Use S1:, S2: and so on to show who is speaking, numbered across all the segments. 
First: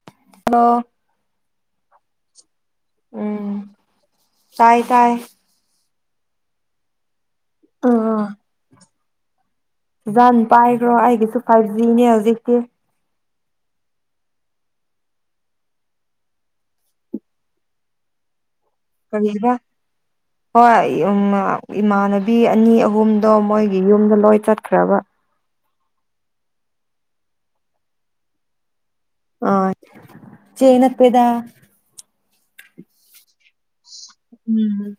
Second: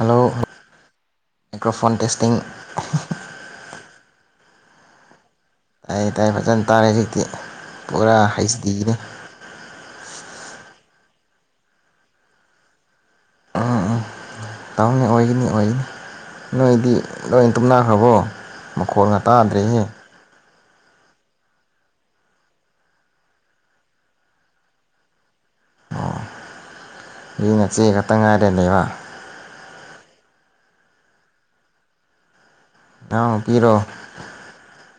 S1: Hello
S2: hello
S1: microphone testing
S2: ꯎꯝ ꯇꯥꯏ ꯇꯥꯏ
S1: ꯇꯏꯇꯥꯥꯏ ꯐꯖꯅ ꯇꯥꯔꯦ ꯍꯧꯖꯤꯛꯇꯤ ꯄꯨꯔꯥ
S2: ꯑꯥ
S1: ꯍꯩꯁꯗꯤꯅꯤ
S2: ꯖꯥꯟ ꯄꯥꯏꯈ꯭ꯔꯣ ꯑꯩꯒꯤꯁꯨ ꯐꯥꯏꯚ ꯖꯤꯅꯦ ꯍꯧꯖꯤꯛꯇꯤ
S1: ꯇꯅꯤ ꯑꯣꯏꯒꯅꯤ ꯑꯣꯏꯒꯅꯤ ꯅꯣꯏꯗꯤ ꯂꯣꯏ ꯇꯨꯝꯅꯈ꯭ꯔꯕꯣ ꯃꯈꯣꯟꯒ
S2: ꯀꯔꯤꯕ
S1: ꯇꯥꯗ꯭ꯔꯦꯍꯦ
S2: ꯍꯣꯏ ꯏꯃꯥꯟꯅꯕꯤ ꯑꯅꯤ ꯑꯍꯨꯝꯗꯣ ꯃꯣꯏꯒꯤ ꯌꯨꯝꯗ ꯂꯣꯏ ꯆꯠꯈ꯭ꯔꯕ
S1: ꯅꯣꯏ ꯅꯆꯦ ꯈꯛꯇ ꯉꯥꯏꯔꯦ ꯂꯩꯕ
S2: ꯑ ꯏꯆꯦ ꯅꯠꯇꯦꯗ
S1: ꯅꯅꯥꯎꯅꯨꯄꯤꯔꯣ
S2: ꯎꯝ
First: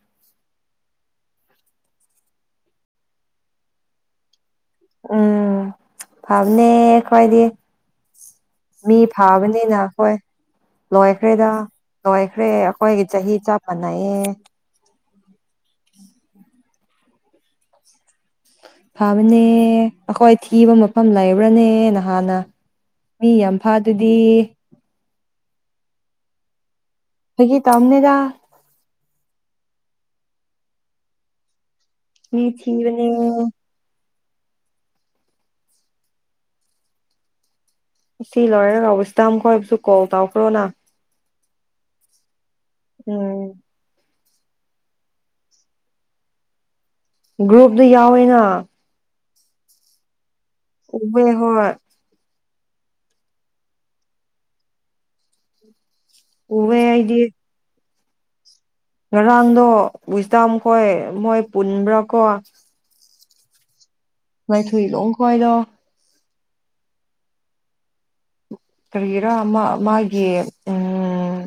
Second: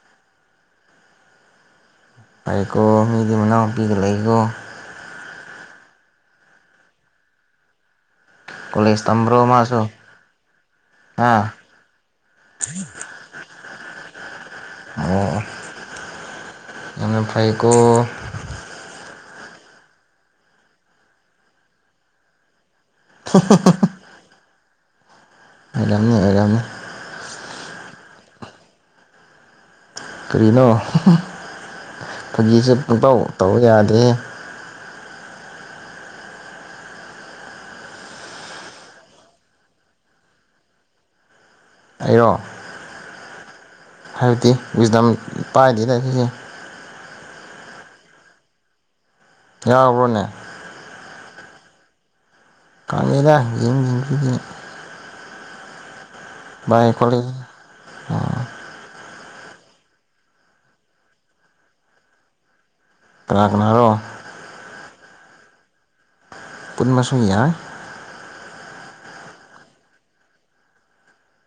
S1: ꯅꯩꯀꯣ ꯃꯤꯗꯤ ꯃꯅꯥꯎ ꯄꯤꯒ ꯂꯩꯀꯣ
S2: ꯎꯝ ꯐꯕꯅꯦ ꯈꯣꯏꯗꯤ ꯃꯤ
S1: ꯀꯣꯂꯦꯖ ꯇꯝꯕ꯭ꯔꯣ
S2: ꯐꯥꯕꯅꯤꯅ
S1: ꯃꯥꯁꯨ
S2: ꯈꯏ
S1: ꯍꯥ
S2: ꯂꯣꯏꯈ꯭ꯔꯦꯗ ꯂꯣꯏꯈ꯭ꯔꯦ ꯑꯩꯈꯣꯏꯒꯤ ꯆꯍꯤ ꯆꯞ ꯃꯥꯅꯩꯑꯦ
S1: ꯑꯣꯑꯣ ꯌꯥꯝꯅ ꯐꯩꯀꯣ
S2: ꯐꯕꯅꯦ ꯑꯩꯈꯣꯏ ꯊꯤꯕ ꯃꯐꯝ ꯂꯩꯕ꯭ꯔꯅꯦ ꯅꯍꯥꯟꯅ ꯃꯤ ꯌꯥꯝꯐꯥꯗꯨꯗꯤ
S1: ꯑꯣꯏꯔꯝꯅꯤ ꯑꯣꯏꯔꯝꯅꯤ
S2: ꯐꯒꯤ ꯇꯧꯅꯤꯗ
S1: ꯀꯔꯤꯅꯣ
S2: ꯃꯤ
S1: ꯐꯥꯒꯤꯁꯦ
S2: ꯊꯤꯕꯅꯦ
S1: ꯄꯨꯡꯇꯧ ꯇꯧ ꯌꯥꯗꯦꯍꯦ
S2: ꯑꯁꯤ ꯂꯣꯏꯔꯒ ꯋꯤꯁꯗꯝ ꯈꯣꯏꯕꯨꯁꯨ ꯀꯣꯜ ꯇꯧꯈ꯭ꯔꯣꯅ
S1: ꯑꯔꯣ
S2: ꯎꯝ
S1: ꯍꯥꯏꯕꯗꯤ ꯋꯤꯁꯗꯝ ꯄꯥꯏꯗꯦꯗ ꯁꯤꯁꯦ
S2: ꯒ꯭ꯔꯨꯞꯇ ꯌꯥꯎꯋꯦꯅ
S1: ꯌꯥꯎꯕ꯭ꯔꯣꯅꯦ
S2: ꯎꯋꯦ ꯍꯣꯏ
S1: [unintelligible]
S2: ꯎꯋꯦ ꯑꯩꯗꯤ
S1: [unintelligible]
S2: ꯉꯔꯥꯡꯗꯣ ꯋꯤꯁꯗꯝ ꯈꯣꯏ ꯃꯣꯏ ꯄꯨꯟꯕ꯭ꯔꯀꯣ
S1: ꯀꯅꯥ ꯀꯅꯥꯔꯣ
S2: ꯉꯥꯏꯊꯨꯏꯂꯣꯡ ꯈꯣꯏꯗꯣ
S1: ꯄꯨꯟꯕꯁꯨ ꯌꯥꯏ
S2: ꯀꯔꯤꯒꯤꯔ ꯃꯥ ꯃꯥꯒꯤ ꯎꯝ꯬꯬꯬ ꯎꯝ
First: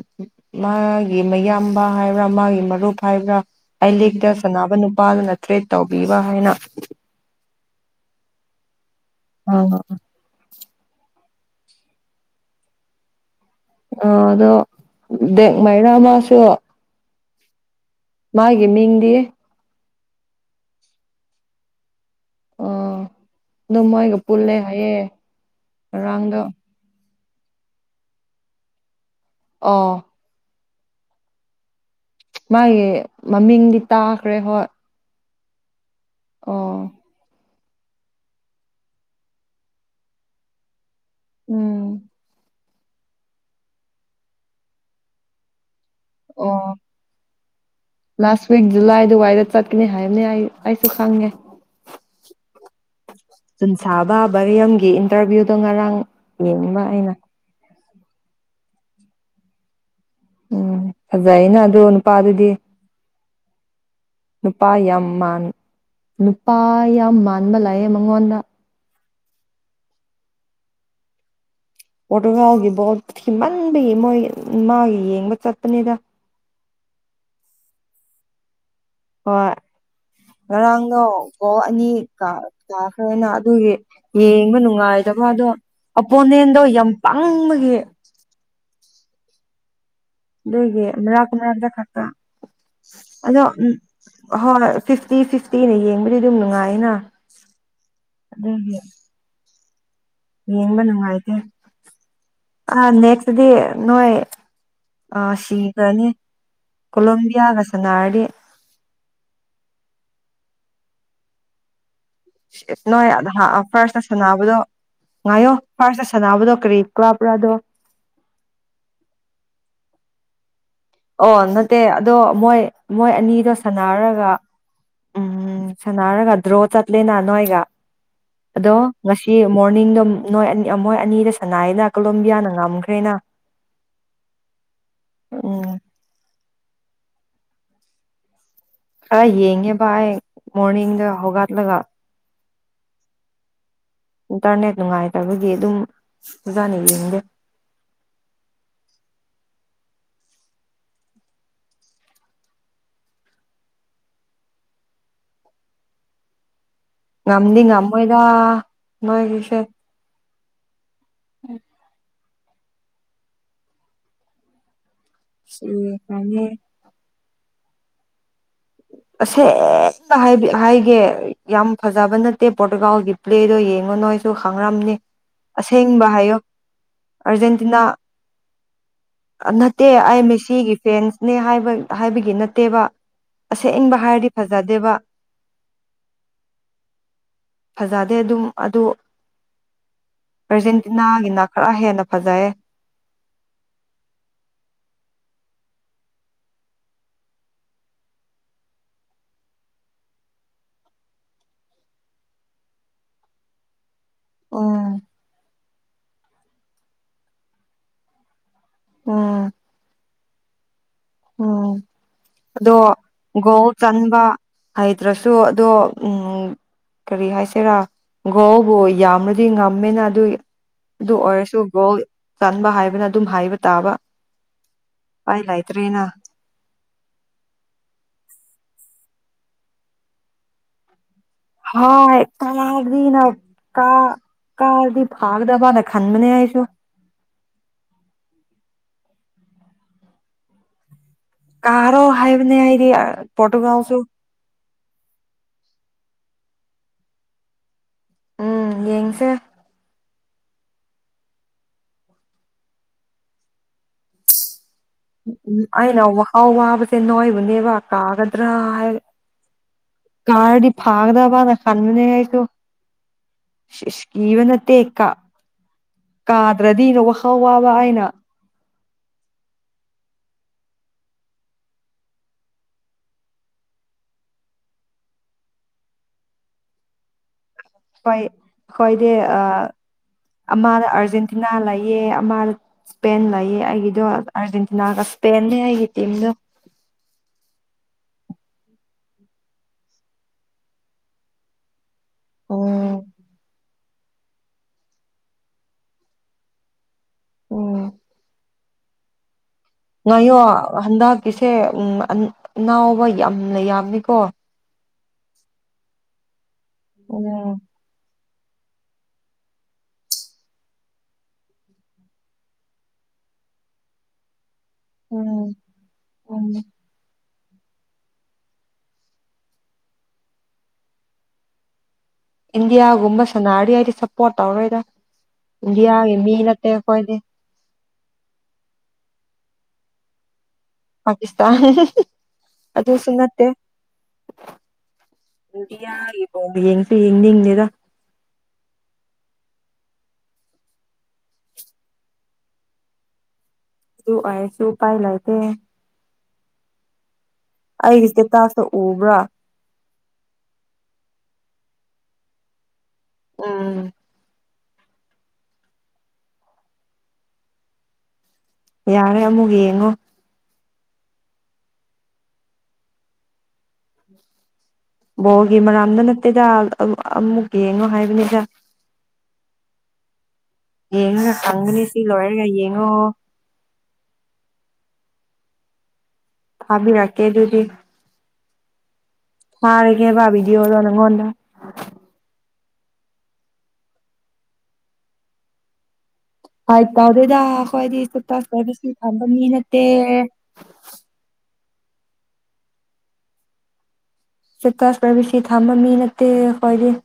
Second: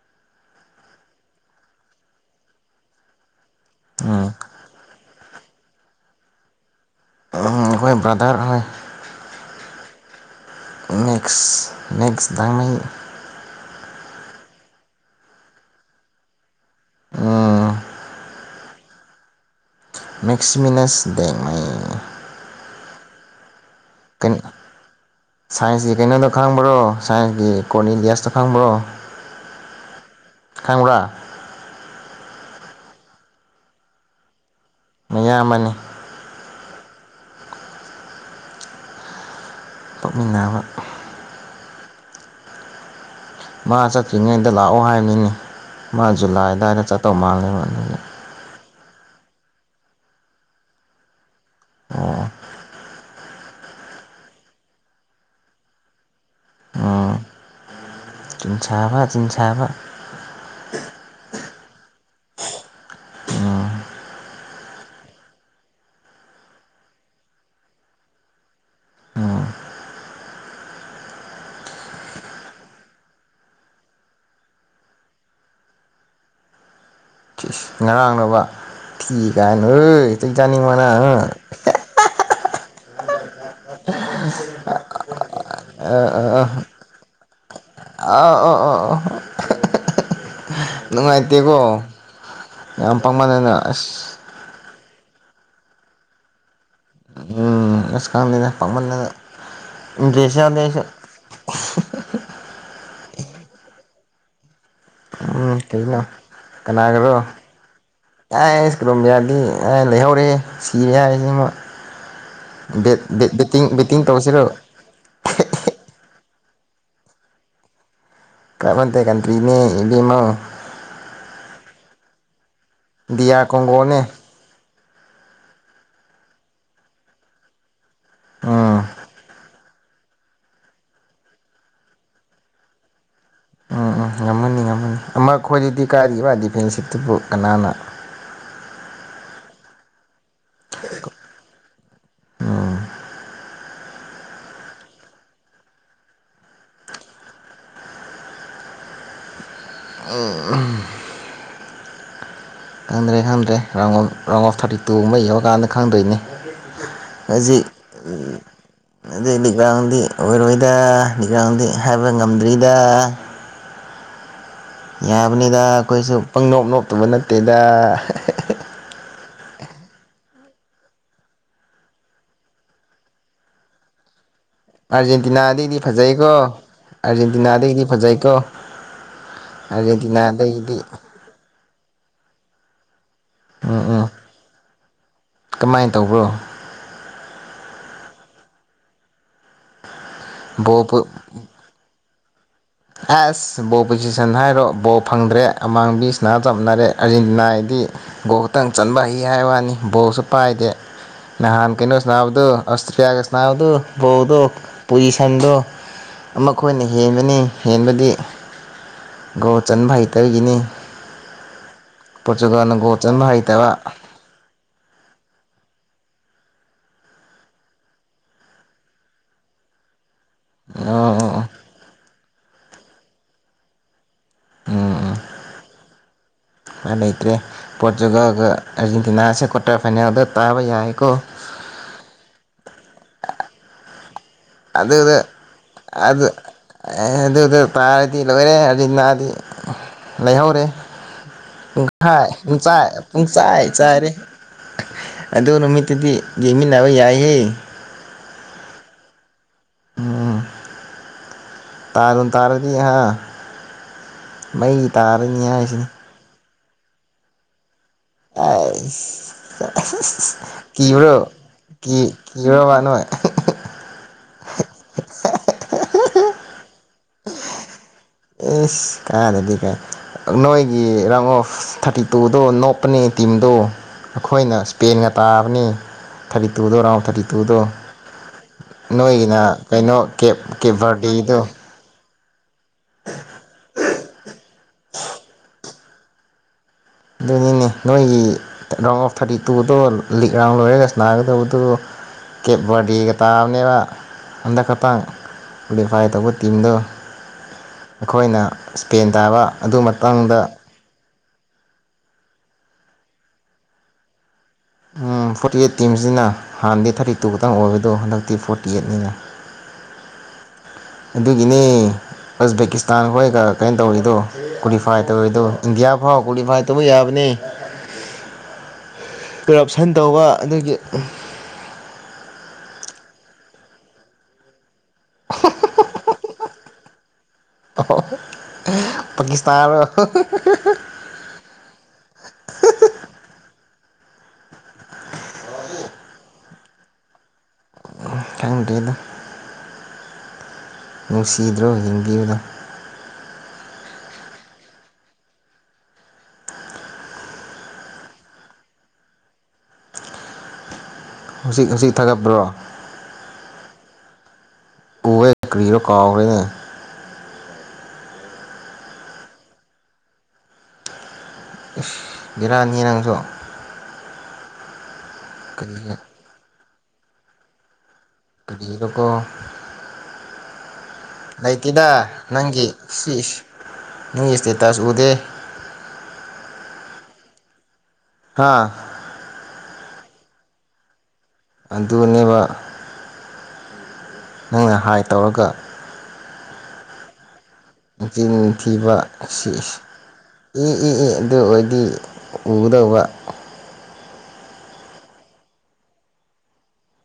S2: ꯃꯥꯒꯤ ꯃꯌꯥꯝꯕ ꯍꯥꯏꯕ꯭ꯔ ꯃꯥꯒꯤ ꯃꯔꯨꯞ ꯍꯥꯏꯕ꯭ꯔ ꯑꯥꯢ
S1: ꯎꯝ
S2: ꯂꯤꯛꯇ ꯁꯥꯟꯅꯕ ꯅꯨꯄꯥꯗꯨꯅ ꯇ꯭ꯔꯤꯠ ꯇꯧꯕꯤꯕ ꯍꯥꯏꯅ
S1: ꯃꯈꯣꯏ ꯕ꯭ꯔꯥꯗꯔ ꯅꯦ
S2: ꯑꯣꯑꯣ
S1: [unintelligible]
S2: ꯑ ꯑꯗꯣ ꯗꯦꯛꯃꯩꯔ ꯃꯥꯁꯨ ꯃꯥꯒꯤ ꯃꯤꯡꯗꯤ
S1: ꯃꯦꯛꯁꯃꯤꯅꯁ ꯗꯦꯡꯉꯥꯏ
S2: ꯎꯝ ꯑꯗꯨ ꯃꯣꯏꯒ ꯄꯨꯜꯂꯦ ꯍꯥꯏꯌꯦꯦ ꯉꯔꯥꯡꯗꯣ
S1: ꯊꯥꯏꯅꯒꯤ ꯀꯣꯅꯤꯅꯤꯌꯁꯇꯣ ꯈꯪꯕ꯭ꯔꯣ
S2: ꯑꯥ꯬꯬
S1: ꯈꯪꯕ꯭ꯔ
S2: ꯃꯥꯒꯤ ꯃꯃꯤꯡꯗꯤ ꯇꯥꯈ꯭ꯔꯦ ꯍꯣꯏ
S1: ꯃꯌꯥꯝꯕꯅꯦ
S2: ꯑꯣ
S1: ꯇꯣꯛꯃꯤꯟꯅꯕ
S2: ꯎꯝ
S1: ꯃꯥ ꯆꯠꯇ꯭ꯔꯤꯉꯩꯗ ꯂꯥꯛꯑꯣ ꯍꯥꯏꯕ ꯅꯤ ꯃꯥ ꯖꯨꯂꯥꯏ
S2: ꯑꯣ
S1: ꯑꯗꯨꯋꯥꯏꯗ ꯆꯠꯇꯧ ꯃꯥꯜꯂꯦꯕ
S2: ꯂꯥꯁ ꯋꯤꯛ ꯖꯨꯂꯥꯏ ꯑꯗꯨꯋꯥꯏꯗ ꯆꯠꯀꯅꯤ ꯍꯥꯏꯕꯅꯦ ꯑꯩ ꯑꯩꯁꯨ ꯈꯪꯉꯦ
S1: ꯑꯣ
S2: ꯆꯤꯟꯁꯥꯕ ꯕꯔꯤꯌꯝꯒꯤ ꯏꯟꯇꯔꯚꯤꯌꯨꯗꯣ ꯉꯔꯥꯡ ꯌꯦꯡꯕ ꯑꯩꯅ
S1: ꯆꯤꯟꯁꯥꯕ ꯆꯤꯟꯁꯥꯕ
S2: ꯎꯝ ꯐꯖꯩ ꯌ‌ꯦꯅꯥ ꯑꯗꯣ ꯅꯨꯄꯥꯗꯨꯗꯤ ꯅꯨꯄꯥ ꯌꯥꯝ ꯃꯥꯟ ꯅꯨꯄꯥ ꯌꯥꯝ ꯃꯥꯟꯕ ꯂꯩꯌ‌ꯦ ꯃꯉꯣꯟꯗꯥ ꯄꯔ‌ꯣꯇꯨꯒꯜꯒꯤ ꯕꯣꯠ ꯊꯤꯃꯟꯕꯒꯤ ꯃꯣꯏ ꯃꯥꯒꯤ ꯌꯦꯡꯕ ꯆꯠꯄꯅꯤꯗꯥ
S1: ꯉꯔꯥꯡꯅ‌ꯣꯕ ꯊꯤ
S2: ꯍꯣꯏ
S1: ꯀꯥꯏꯅ ꯍ‌ꯣꯏ ꯆꯩ ꯆꯥꯅꯤꯡꯕ
S2: ꯉꯔꯥꯡꯗꯣ
S1: ꯅꯪ ꯍꯥ
S2: ꯒꯣꯜ ꯑꯅꯤ ꯀꯥ ꯀꯥꯈ꯭ꯔꯦꯅ ꯑꯗꯨꯒꯤ ꯌꯦꯡꯕ ꯅꯨꯡꯉꯥꯏꯗꯕ ꯑꯗꯣ ꯑꯣꯄꯣꯅꯦꯟꯗꯣ ꯌꯥꯝ ꯄꯪꯕꯒꯤ
S1: ꯑꯥ ꯑ‌ꯣ ꯑ‌ꯣ ꯑ‌ꯣ
S2: ꯑꯗꯨꯒꯤ ꯃꯔꯥꯛ ꯃꯔꯥꯛ ꯇ ꯈꯛꯇ
S1: ꯌꯥꯝ
S2: ꯑꯗꯣ
S1: ꯄꯥꯡꯃꯟꯗꯅ
S2: ꯎꯝ
S1: ꯑꯁ
S2: ꯍꯣꯏ ꯐꯤꯐꯇꯤ ꯐꯤꯐꯇꯤꯅ ꯌꯦꯡꯕꯗꯤ ꯑꯗꯨꯝ ꯅꯨꯡꯉꯥꯏꯅ
S1: ꯎꯝ ꯑꯁ ꯈꯪꯗ‌ꯦꯗꯥ
S2: ꯑꯗꯨꯒꯤ
S1: ꯄꯪꯃꯜꯂꯒ
S2: ꯌꯦꯡꯕ ꯅꯨꯡꯉꯥꯏꯇꯦ ꯑ ꯅꯦꯛꯁꯇꯗꯤ ꯅꯣꯏ ꯑ
S1: ꯎꯝ ꯀꯩꯅꯣ
S2: ꯁꯤꯈ꯭ꯔꯅꯤ ꯀꯣꯂꯣꯝꯕꯤꯌꯥꯒ ꯁꯥꯟꯅꯔꯗꯤ
S1: ꯀ‌ꯣꯂ‌ꯣꯝꯕꯤꯌꯥꯗꯤ ꯂꯩꯍꯧꯔꯦ ꯁꯤꯔꯦ ꯍꯥꯏꯖ‌ꯦ ꯃ‌ꯣꯏ
S2: ꯅꯣꯏ ꯑꯗꯥ ꯑꯥ ꯐꯔꯥꯁ
S1: ꯕꯦꯠꯇꯤꯡ
S2: ꯇꯥ
S1: ꯇꯧꯁꯤꯔꯣ
S2: ꯁꯥꯟꯅꯕꯗꯣ ꯉꯥꯏꯌꯣ ꯐꯔꯥꯁꯇ ꯁꯥꯟꯅꯕꯗꯣ ꯀꯔꯤ ꯀꯥꯕ꯭ꯔꯥꯗꯣ
S1: [unintelligible] ꯅꯠꯇ‌ꯦ ꯀꯟꯇ꯭ꯔꯤꯅ‌ꯦ ꯏꯕ‌ꯦꯃꯥ
S2: ꯑꯣ ꯅꯠꯇꯦ ꯑꯗꯣ ꯃꯣꯏ ꯃꯣꯏ
S1: ꯗꯤ ꯑꯥꯔ
S2: ꯑꯅꯤꯗꯣ
S1: ꯀꯣꯡꯒꯣꯅꯦ
S2: ꯁꯥꯟꯅꯔꯒꯥ ꯎꯝ ꯁꯟꯅꯔꯒ ꯗ꯭ꯔꯣ ꯆꯠꯂꯦꯅ ꯅꯣꯏꯒ꯫ ꯑꯗꯣ
S1: ꯎꯝ
S2: ꯉꯁꯤ ꯃꯣꯔꯅꯤꯡꯗꯨꯝ ꯅꯣꯏ ꯑꯟ ꯃꯣꯏ ꯑꯅꯤꯗ ꯁꯟꯌ‌ꯦꯅꯥ ꯀꯣꯂꯣꯝꯕꯤꯌꯥꯅ ꯉꯝꯈ꯭ꯔꯦꯅ꯫
S1: ꯑ-ꯑ ꯉꯝꯃꯥꯅꯤ-ꯉꯝꯃꯥꯅꯤ ꯑꯃ
S2: ꯎꯝ
S1: ꯈꯣꯏꯗꯗꯤ ꯀꯥꯏꯗꯒꯤꯕꯥ ꯗꯤꯐꯦꯟꯁꯤꯞꯇꯨꯕꯨ ꯀꯅꯥꯅ
S2: ꯈ꯭ꯔꯥ ꯌꯦꯡꯉꯦꯕ ꯑꯩ ꯃꯣꯔꯅꯤꯡꯗꯣ ꯍꯧꯒꯠꯂꯒ꯫
S1: ꯎꯝ
S2: ꯏꯟꯇꯔꯅꯦꯠ ꯅꯨꯡꯉꯥꯏꯇꯕꯒꯤ ꯑꯗꯨꯝ ꯐꯖꯅꯥ ꯌꯦꯡꯗꯦ꯫
S1: [unintelligible] ꯈꯪꯗ꯭ꯔꯦ-ꯈꯪꯗ꯭ꯔꯦ round of round of thirty ꯇꯨꯒꯨꯝꯕ ꯌꯧꯔꯀꯥꯟꯗ ꯈꯪꯗꯣꯏꯅꯦ꯫
S2: ꯉꯝꯗꯤ
S1: ꯍꯖꯤꯛ
S2: ꯉꯝꯃꯣꯏꯗ
S1: ꯎꯝ ꯑꯗꯩ ꯂꯤꯛ
S2: ꯅꯣꯏꯒꯤꯁꯦ
S1: ꯔꯥꯎꯟꯗꯤ ꯑꯣꯏꯔꯣꯏꯗ ꯂꯤ ꯌꯥꯎꯗꯤ ꯍꯥꯏꯕ ꯉꯝꯗ꯭ꯔꯤꯗ꯫ ꯌꯥꯕꯅꯤꯗ ꯑꯈꯣꯏꯖꯨ
S2: ꯁꯤꯈ꯭ꯔꯅꯤ
S1: ꯄꯪꯅꯣꯞ ꯅꯣꯞꯇꯕ ꯅꯠꯇꯦꯗ ꯫
S2: ꯑꯁꯦꯡꯕ ꯍꯥꯏꯕꯤ ꯍꯥꯏꯒꯦ ꯌꯥꯝ ꯐꯖꯕ ꯅꯠꯇꯦ ꯄꯣꯔꯇꯨꯒꯥꯜꯒꯤ ꯄ꯭ꯂꯦꯗꯣ ꯌꯦꯡꯉꯣ ꯅꯣꯏ ꯗꯨ ꯈꯥꯡꯔꯝꯅꯤ
S1: ꯑꯥꯔꯖꯦꯟꯇꯤꯅꯥꯗꯩꯗꯤ
S2: ꯑꯁꯦꯡꯕ
S1: ꯐꯖꯩꯀꯣ
S2: ꯍꯥꯏꯌꯣ ꯑꯔꯖꯦꯟꯇꯤꯅꯥ
S1: ꯑꯥꯔꯖꯦꯟꯇꯤꯅꯥꯗꯒꯤꯗꯤ ꯐꯖꯩꯀꯣ
S2: ꯑ ꯅꯠꯇꯦ ꯑꯩ ꯃꯤꯁꯤꯒꯤ
S1: ꯑꯥꯔꯖꯦꯟꯇꯤꯅꯥꯗꯒꯤꯗꯤ
S2: ꯐꯦꯟꯁꯅꯦ ꯍꯥꯏꯕ ꯍꯥꯏꯕꯒꯤ ꯅꯠꯇꯦꯕ꯫ ꯑꯁꯦꯡꯕ ꯍꯥꯏꯔꯗꯤ ꯐꯖꯗꯦꯕ
S1: ꯀꯃꯥꯏꯟ ꯇꯧꯕ꯭ꯔꯣ
S2: ꯐꯖꯥꯗꯦ ꯑꯗꯨꯝ ꯑꯗꯨ
S1: ꯕꯣꯜ
S2: ꯑꯔꯖꯦꯟꯇꯤꯅꯥꯒꯤꯅ ꯈ꯭ꯔ ꯍꯦꯟꯅ ꯐꯖꯩꯌꯦ꯫
S1: ꯑꯁ ꯕꯣꯜ ꯄꯣꯖꯤꯁꯟ ꯍꯥꯏꯔꯣ ꯕꯣ ꯐꯪꯗ꯭ꯔꯦ ꯑꯃꯥꯡꯕꯤ ꯁ꯭ꯅꯥ ꯆꯞꯃꯅꯔꯦ ꯑꯔꯖꯦꯟꯇꯤꯅꯥꯏꯗꯤ ꯒꯣꯜ ꯈꯇꯪ ꯆꯟꯕ ꯍꯩ ꯍꯥꯏ ꯋꯥꯅꯤ ꯕꯣꯜꯁꯨ ꯄꯥꯏꯗꯦ꯫ ꯅꯍꯥꯟ ꯀꯩꯅꯣ ꯁ꯭ꯅꯥꯕꯗꯨ ꯑꯁꯇ꯭ꯔꯤꯌꯥꯒ ꯁ꯭ꯅꯥꯕꯗꯨ ꯕꯣꯜꯗꯣ
S2: ꯎꯝ
S1: ꯄꯣꯌꯤꯁꯟꯗꯣ ꯑꯃꯥ ꯈꯣꯏꯅ ꯍꯦꯟꯕꯅꯦ ꯍꯦꯟꯕꯗꯤ
S2: ꯎꯝ
S1: ꯒꯣꯜ ꯆꯟꯕ ꯍꯩꯇꯕꯒꯤꯅꯤ꯫
S2: ꯎꯝ ꯑꯗꯣ
S1: ꯄꯣꯔꯇꯨꯒꯥꯜꯅ ꯒꯣꯜ ꯆꯟꯕ
S2: ꯒꯣꯜ
S1: ꯍꯩꯇꯕ
S2: ꯆꯟꯕ ꯍꯩꯇ꯭ꯔꯁꯨ ꯑꯗꯣ ꯎꯝ ꯀꯔꯤ ꯍꯥꯏꯁꯤꯔꯥ ꯒꯣꯜꯕꯨ ꯌꯥꯝꯔꯗꯤ ꯉꯝꯃꯦꯅ ꯑꯗꯨꯏ
S1: ꯎꯝ ꯎꯝ
S2: ꯗꯨꯑꯣꯏꯔꯁꯨ ꯒꯣꯜ ꯆꯟꯕ ꯍꯥꯏꯕꯅ ꯑꯗꯨꯝ ꯍꯥꯏꯕ ꯇꯥꯕ ꯄꯥꯏ ꯂꯩꯇ꯭ꯔꯦꯅ
S1: ꯍ ꯂꯩꯇ꯭ꯔꯦ ꯄꯣꯔꯇꯨꯒꯜꯒ ꯑꯔꯖꯦꯟꯇꯤꯅꯥꯁꯦ ꯀ꯭ꯋꯥꯇꯔ ꯐꯥꯏꯅꯦꯜꯗ ꯇꯥꯕ ꯌꯥꯏꯌꯦꯀꯣ꯫
S2: ꯍꯣꯏ [unintelligible] ꯀꯥ ꯀꯥꯔꯗꯤ ꯐꯥꯒꯗꯕꯥꯅ ꯈꯟꯕꯅꯦ ꯑꯩꯁꯨ
S1: ꯑꯍꯦ ꯑꯗꯨꯗ ꯇꯥꯔꯗꯤ ꯂꯣꯏꯔꯦ ꯑꯔꯖꯦꯟꯇꯤꯅꯥꯗꯤ ꯂꯩꯍꯧꯔꯦ꯫
S2: ꯀꯥꯔꯣ
S1: ꯎꯝꯍꯥꯏ
S2: ꯍꯥꯏꯕꯅꯦ ꯑꯩꯗꯤ
S1: ꯄꯨꯡꯆꯥꯏ-ꯄꯨꯡꯆꯥꯏ
S2: ꯄꯣꯔꯇꯨꯒꯥꯜꯁꯨ
S1: ꯆꯥꯏꯔꯦꯍꯦ꯫ ꯑꯗꯨ ꯅꯨꯃꯤꯠꯇꯨꯗꯤ ꯌꯦꯡꯃꯤꯟꯅꯕ ꯌꯥꯏꯍꯦ꯫
S2: ꯎꯝ ꯌꯦꯡꯁꯦ
S1: ꯇꯥꯗꯨꯝ ꯇꯥꯔꯗꯤ ꯍꯥ ꯃꯩ ꯇꯥ
S2: [inaudible] ꯑꯩꯅ ꯋꯥꯈꯥꯜ ꯋꯥꯕꯁꯦ ꯅꯣꯏꯕꯨꯅꯦꯕ꯫ ꯀꯥꯒꯗ꯭ꯔꯥ ꯍꯥꯏꯔꯦ
S1: ꯑꯩꯁ
S2: ꯀꯥꯔꯗꯤ ꯐꯥꯒꯗꯕꯥꯅ ꯈꯥꯟꯕꯅꯦ
S1: ꯀꯤꯕ꯭ꯔꯥꯕ ꯅꯣꯏ [unintelligible]
S2: ꯁꯤ ꯏꯁ ꯀꯤꯕ ꯅꯠꯇꯦ ꯀ ꯀꯥꯗ꯭ꯔꯗꯤꯅ ꯋꯥꯈꯥꯜ ꯋꯥꯕ ꯑꯩꯅ
S1: ꯏꯁ ꯀꯥꯔꯗꯤ ꯀꯩ ꯅꯣꯏꯒꯤ ꯔꯥꯡ ꯑꯣꯐ ꯊꯥꯔꯇꯤ ꯇꯨꯗꯣ ꯅꯣꯞꯄꯅꯦ ꯇꯤꯝꯗꯣ꯫ ꯑꯈꯣꯏꯅ ꯁ꯭ꯄꯦꯟꯒ ꯇꯥꯕꯅꯤ ꯊꯥꯔꯇꯤ ꯇꯨꯗꯣ ꯔꯥꯎꯟ ꯊꯥꯔꯇꯤ ꯇꯨꯗꯣ꯫
S2: ꯍꯣꯏ ꯑꯈꯣꯏꯗꯤ
S1: ꯅꯣꯏꯒꯤꯅ
S2: ꯑꯥ
S1: ꯀꯩꯅꯣ ꯀꯦꯞ ꯀꯦꯞ
S2: ꯑꯃꯗ
S1: ꯕꯔꯗꯦꯗꯣ
S2: ꯑꯔꯖꯦꯟꯇꯤꯅꯥ ꯂꯩꯌꯦ ꯑ꯫ ꯃꯥꯗ ꯁ꯭ꯄꯦꯟ ꯂꯩꯌꯦ ꯑꯩꯒꯤꯗꯣ ꯑꯔꯖꯦꯟꯇꯤꯅꯥꯒ ꯁ꯭ꯄꯦꯟꯅꯦ ꯑꯩꯒꯤ ꯇꯤꯝꯗꯣ꯫
S1: ꯑꯗꯨꯅꯤꯅꯦ ꯅꯣꯏꯒꯤ ꯇ ꯔꯥꯎꯟ ꯑꯣꯐ ꯊꯥꯔꯇꯤ ꯇꯨꯗꯣ ꯂꯤꯛ ꯔꯥꯎꯟ ꯂꯣꯏꯔꯒ ꯁ꯭ꯅꯥꯒꯗꯧꯕꯗꯨ ꯀꯦꯞ
S2: ꯑꯣ
S1: ꯕꯔꯗꯦꯒ ꯇꯥꯕꯅꯦꯕ ꯍꯟꯗꯛ ꯈꯇꯥꯡ꯫ ꯀꯨꯂꯤꯐꯥꯏ ꯇꯧꯕ ꯇꯤꯝꯗꯣ
S2: ꯎꯝ
S1: ꯑꯈꯣꯏꯅ ꯁ꯭ꯄꯦꯟ ꯇꯥꯕ꯫ ꯑꯗꯨ
S2: ꯉꯥꯏꯌꯣ
S1: ꯃꯇꯨꯡꯗ
S2: ꯍꯟꯗꯛꯀꯤꯁꯦ ꯎ ꯑꯅꯥꯎꯕ ꯌꯥꯝꯅ ꯌꯥꯝꯃꯤꯀꯣ
S1: ꯐꯣꯔꯇꯤ ꯑꯩꯠ ꯇꯤꯝꯁꯤꯅ ꯍꯥꯟꯅꯗꯤ ꯊꯥꯔꯇꯤ ꯇꯨ ꯈꯛꯇꯪ
S2: ꯑꯣ
S1: ꯑꯣꯏꯕꯗꯣ ꯍꯟꯗꯛꯇꯤ ꯐꯣꯔꯇꯤ ꯑꯩꯠꯅꯤꯅ ꯑꯗꯨꯒꯤꯅꯦ ꯑꯁꯕꯦꯀꯤꯁꯇꯥꯟ ꯍꯣꯏꯒ ꯀꯩꯅꯣ ꯇꯧꯔꯤꯗꯣ ꯀꯨꯂꯤꯐꯥꯏ ꯇꯧꯗꯣ
S2: ꯎꯝ
S1: ꯏꯟꯗꯤꯌꯥ ꯐꯥꯎ
S2: ꯎꯝ
S1: ꯀꯨꯂꯤꯐꯥꯏ ꯇꯧꯕ ꯌꯥꯕꯅꯦ ꯀꯔꯞꯁꯟ ꯇꯧꯕ ꯑꯗꯒꯤ
S2: ꯏꯟꯗꯤꯌꯥꯒꯨꯝꯕ ꯁꯥꯟꯅꯗꯤ ꯍꯥꯏꯗꯤ ꯁꯞꯄꯣꯔꯠ ꯇꯧꯔꯣꯏꯗ ꯏꯟꯗꯤꯌꯥꯒꯤ ꯃꯤ ꯅꯠꯇꯦ ꯑꯩꯈꯣꯏꯗꯤ
S1: ꯄꯥꯀꯤꯁꯇꯥꯟꯔꯣ
S2: ꯄꯥꯀꯤꯁꯇꯥꯟ ꯑꯗꯨꯁꯨ ꯅꯠꯇꯦ ꯗꯤ ꯌꯥ ꯌꯦꯡꯁꯨ ꯌꯦꯡꯅꯤꯡꯅꯦꯗ
S1: ꯍꯪꯒꯦꯗꯣ ꯅꯨꯡꯁꯤꯗ꯭ꯔꯣ ꯌꯦꯡꯕꯤꯌꯨꯅ
S2: ꯁꯨ ꯑꯦꯔꯁꯨ ꯄꯥꯏ ꯂꯥꯏꯇꯦ ꯑꯩꯒꯤꯁꯦ ꯇꯥꯛꯇ ꯎꯕ꯭ꯔꯥ
S1: ꯍꯧꯖꯤꯛ ꯍꯧꯖꯤꯛ ꯊꯥꯒꯠꯄ꯭ꯔꯣ
S2: ꯎꯝ
S1: ꯎꯍ ꯀꯔꯤꯔꯣ ꯀꯥꯅꯦ
S2: ꯌꯥꯔꯦ ꯑꯃꯨꯛ ꯌꯦꯡꯉꯣ
S1: ꯕꯦꯔꯅꯤ ꯅꯪꯡꯁꯨ
S2: ꯕꯣꯜꯒꯤ
S1: ꯀꯔꯤ
S2: ꯃꯔꯝ ꯅꯠꯇꯦꯗ ꯑꯃꯨꯛ ꯌꯦꯡꯉꯣ ꯍꯥꯏꯕꯅꯦ
S1: ꯏꯗꯤꯗꯀꯣ
S2: ꯌꯦꯡꯉꯒ ꯈꯪꯒꯅꯤ
S1: ꯂꯩꯇꯦꯗ
S2: ꯁꯤ ꯂꯣꯏꯔꯒ
S1: ꯅꯪꯒꯤ
S2: ꯌꯦꯡꯉꯣ
S1: ꯁꯤ ꯃꯤ ꯏꯁꯇꯦꯠꯇ ꯑꯁꯤ ꯎꯗꯦ
S2: ꯍꯥꯕꯤꯔ ꯀꯦ ꯑꯗꯨꯗꯤ
S1: ꯍꯥꯥ
S2: ꯊꯔꯒꯦꯕꯥ ꯕꯤꯗꯤꯎꯗꯣ ꯅꯪꯉꯣꯅꯗꯥ
S1: ꯑꯗꯨꯅꯦꯕ ꯅꯪꯅ ꯍꯥꯏ ꯇꯧꯔꯒ
S2: ꯍꯥꯏꯗ ꯇꯧꯗꯦꯗ ꯑꯩꯈꯣꯏꯗꯤ ꯁꯇꯦꯇꯁ
S1: ꯆꯤꯟ
S2: ꯄ꯭ꯔꯥꯏꯕꯦꯁꯤ
S1: ꯊꯤꯕ
S2: ꯊꯝꯕ ꯃꯤ
S1: ꯁꯤꯁ
S2: ꯅꯠꯇꯦ
S1: ꯏ ꯏ ꯏ ꯑꯗꯨ ꯑꯣꯏꯗꯤ ꯎꯒꯗꯧꯕ
S2: ꯁꯇꯦꯇꯁ ꯄ꯭ꯔꯥꯏꯕꯦꯁꯤ ꯊꯝꯕ ꯃꯤ ꯅꯠꯇꯦ ꯑꯩꯈꯣꯏꯗꯤ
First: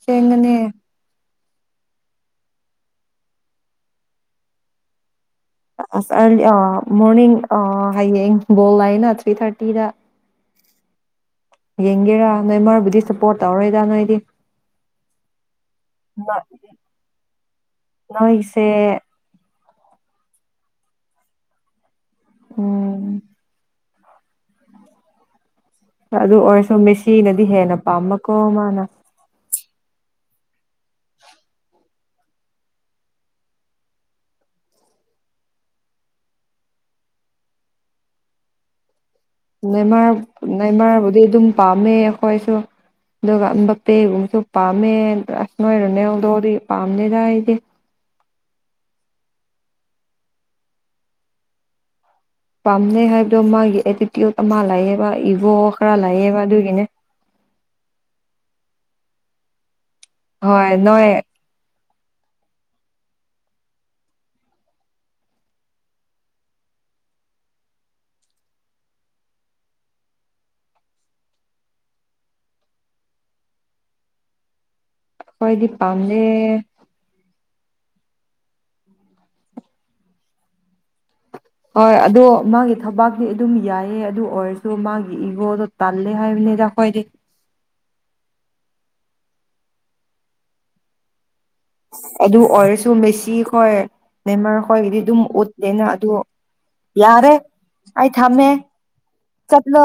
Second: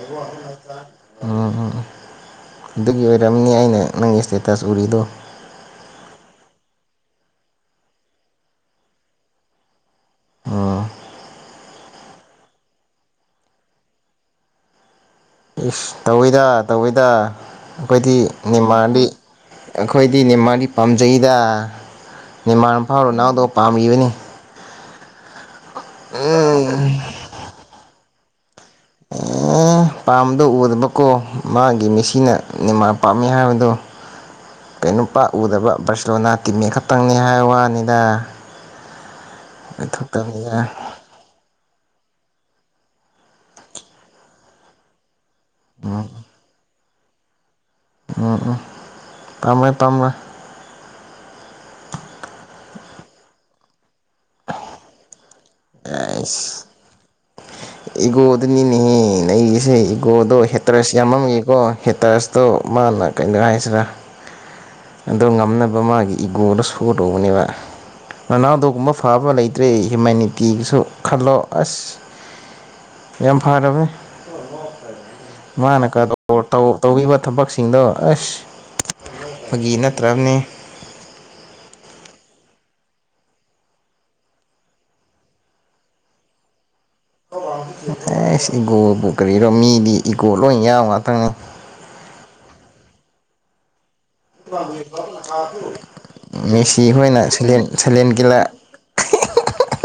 S2: ꯑꯁꯦꯡꯕꯅꯦ
S1: ꯎꯝ ꯎꯝ ꯑꯗꯨꯒꯤ ꯑꯣꯏꯔꯝꯅꯤ ꯑꯩꯅ ꯅꯪꯒꯤ ꯁꯇꯦꯇꯁ ꯎꯔꯤꯗꯣ
S2: ꯑꯁ ꯑꯥꯔꯂꯤ ꯑ ꯃꯣꯔꯅꯤꯡ ꯑꯥ ꯍꯌꯦꯡ ꯕꯣꯜ ꯂꯩꯅ ꯊ꯭ꯔꯤ ꯊꯥꯔꯇꯤꯗ
S1: ꯑꯥ
S2: ꯌꯦꯡꯒꯦꯔꯥ ꯅꯣꯏ ꯃꯔꯕꯨꯗꯤ ꯁꯞꯄꯣꯔꯠ ꯇꯧꯔꯣꯏꯗ ꯅꯣꯏꯗꯤ
S1: ꯏꯁ ꯇꯧꯋꯤꯗ ꯇꯧꯋꯤꯗ ꯑꯩꯈꯣꯏꯗꯤ
S2: ꯅꯣꯏꯁꯦ
S1: ꯅꯦꯃꯥꯔꯂꯤ ꯑꯩꯈꯣꯏꯗꯤ ꯅꯦꯃꯥꯥꯔꯗꯤ ꯄꯥꯝꯖꯩꯗ ꯅꯦꯃꯥꯥꯔꯐꯥꯎ
S2: ꯎꯝ
S1: ꯔꯣꯅꯥꯜꯗꯣ ꯄꯥꯝꯃꯤꯕꯅꯤ
S2: ꯑꯗꯨ
S1: ꯑꯦ
S2: ꯑꯣꯏꯔꯁꯨ ꯃꯦꯁꯤꯅꯗꯤ ꯍꯦꯟꯅ ꯄꯥꯝꯕꯀꯣ ꯃꯥꯅ
S1: ꯎꯪ꯬꯬ꯄꯥꯝꯕꯗꯣ ꯎꯗꯕꯀꯣ ꯃꯥꯒꯤ ꯃꯦꯁꯤꯅ ꯅꯦꯃꯥꯔ ꯄꯥꯝꯃꯤ ꯍꯥꯏꯕꯗꯣ ꯀꯩꯅꯣꯄꯥ ꯎꯗꯕ ꯕꯥꯔꯁꯦꯂꯣꯅꯥ ꯇꯤꯝꯃꯦꯠ ꯈꯛꯇꯪꯅꯦ ꯍꯥꯏ ꯋꯥꯅꯤꯗ
S2: ꯅꯦꯃꯥꯔ
S1: ꯑꯣꯏꯊꯣꯛꯇꯕꯅꯤꯗ
S2: ꯅꯦꯃꯥꯔꯕꯨꯗꯤ ꯑꯗꯨꯝ ꯄꯥꯝꯃꯦ ꯑꯩꯈꯣꯏꯁꯨ ꯑꯗꯨꯒ ꯕꯄꯦꯒꯨꯝꯕꯁꯨ ꯄꯥꯝꯃꯦ ꯑꯁ ꯅꯣꯏ ꯔꯣꯅꯥꯜꯗꯣꯗꯤ ꯄꯥꯝꯗꯦꯗ ꯑꯩꯗꯤ
S1: ꯎꯝ ꯎꯝ ꯄꯥꯝꯣꯏ ꯄꯥꯝꯃꯣꯏ
S2: ꯄꯥꯝꯗꯦ ꯍꯥꯏꯕꯗꯣ ꯃꯥꯒꯤ ꯑꯦꯇꯤꯇ꯭ꯌꯨꯠ ꯑꯃ ꯂꯩꯑꯦꯕ ꯏꯒꯣ ꯈꯔ ꯂꯩꯑꯦꯕ
S1: ꯑꯩꯁ
S2: ꯑꯗꯨꯒꯤꯅꯦ
S1: ꯏꯒꯣꯗꯨꯅꯤꯅꯦꯍꯦ ꯅꯩꯔꯤꯁꯦ ꯏꯒꯣꯗꯣ
S2: ꯍꯣꯏ
S1: ꯍꯦꯠꯇ꯭ꯔꯦꯁ
S2: ꯅꯣꯏ
S1: ꯌꯥꯝꯃꯝꯅꯤ ꯀꯣ ꯍꯦꯇꯔꯁꯇꯣ ꯃꯥꯅ ꯀꯩꯅꯣ ꯍꯥꯏꯁꯤꯔꯥ ꯑꯗꯣ ꯉꯝꯅꯕ ꯃꯥꯒꯤ ꯏꯒꯣꯗꯣ ꯁꯣ ꯇꯧꯕꯅꯦꯕ ꯔꯣꯅꯥꯜꯗꯣꯒꯨꯝꯕ ꯐꯕ ꯂꯩꯇ꯭ꯔꯦ ꯍ꯭ꯌꯨꯃꯦꯟꯅꯤꯇꯤꯒꯤꯁꯨ ꯈꯜꯂꯣ ꯑꯁ ꯌꯥꯝ ꯐꯔꯕꯅꯦ
S2: ꯑꯩꯈꯣꯏꯗꯤ
S1: ꯃꯥꯅ ꯀꯥꯗ
S2: ꯄꯥꯝꯗꯦ
S1: ꯇ ꯇꯧꯕꯤꯕ ꯊꯕꯛꯁꯤꯡꯗꯣ ꯑꯁ ꯐꯒꯤ ꯅꯠꯇ꯭ꯔꯕꯅꯤ
S2: ꯍꯣꯏ ꯑꯗꯣ ꯃꯥꯒꯤ ꯊꯕꯛꯇꯤ ꯑꯗꯨꯝ ꯌꯥꯏꯌꯦ ꯑꯗꯨ ꯑꯣꯏꯔꯁꯨ ꯃꯥꯒꯤ ꯏꯒꯣꯗꯣ ꯇꯜꯂꯤ ꯍꯥꯏꯕꯅꯤꯗ ꯈꯣꯏꯗꯤ
S1: ꯑꯦꯁ ꯏꯒꯣꯕꯨ ꯀꯔꯤꯔꯣ ꯃꯤꯗꯤ ꯏꯒꯣ ꯂꯣꯏ ꯌꯥꯎ ꯉꯥꯛꯇꯅꯦ
S2: ꯑꯗꯨ ꯑꯣꯏꯔꯁꯨ ꯃꯦꯁꯤꯈꯣꯏ ꯅꯦꯃꯥꯔ ꯍꯣꯏꯒꯤꯗꯤ ꯑꯗꯨꯝ ꯎꯠꯇꯦꯅ ꯑꯗꯨ
S1: ꯃꯦꯁꯤ ꯍꯣꯏꯅ
S2: ꯌꯥꯔꯦ
S1: ꯁꯥꯏꯂꯦꯟ ꯁꯥꯏꯂꯦꯟ
S2: ꯑꯩ ꯊꯝꯃꯦ
S1: [unintelligible]
S2: ꯆꯠꯂꯣ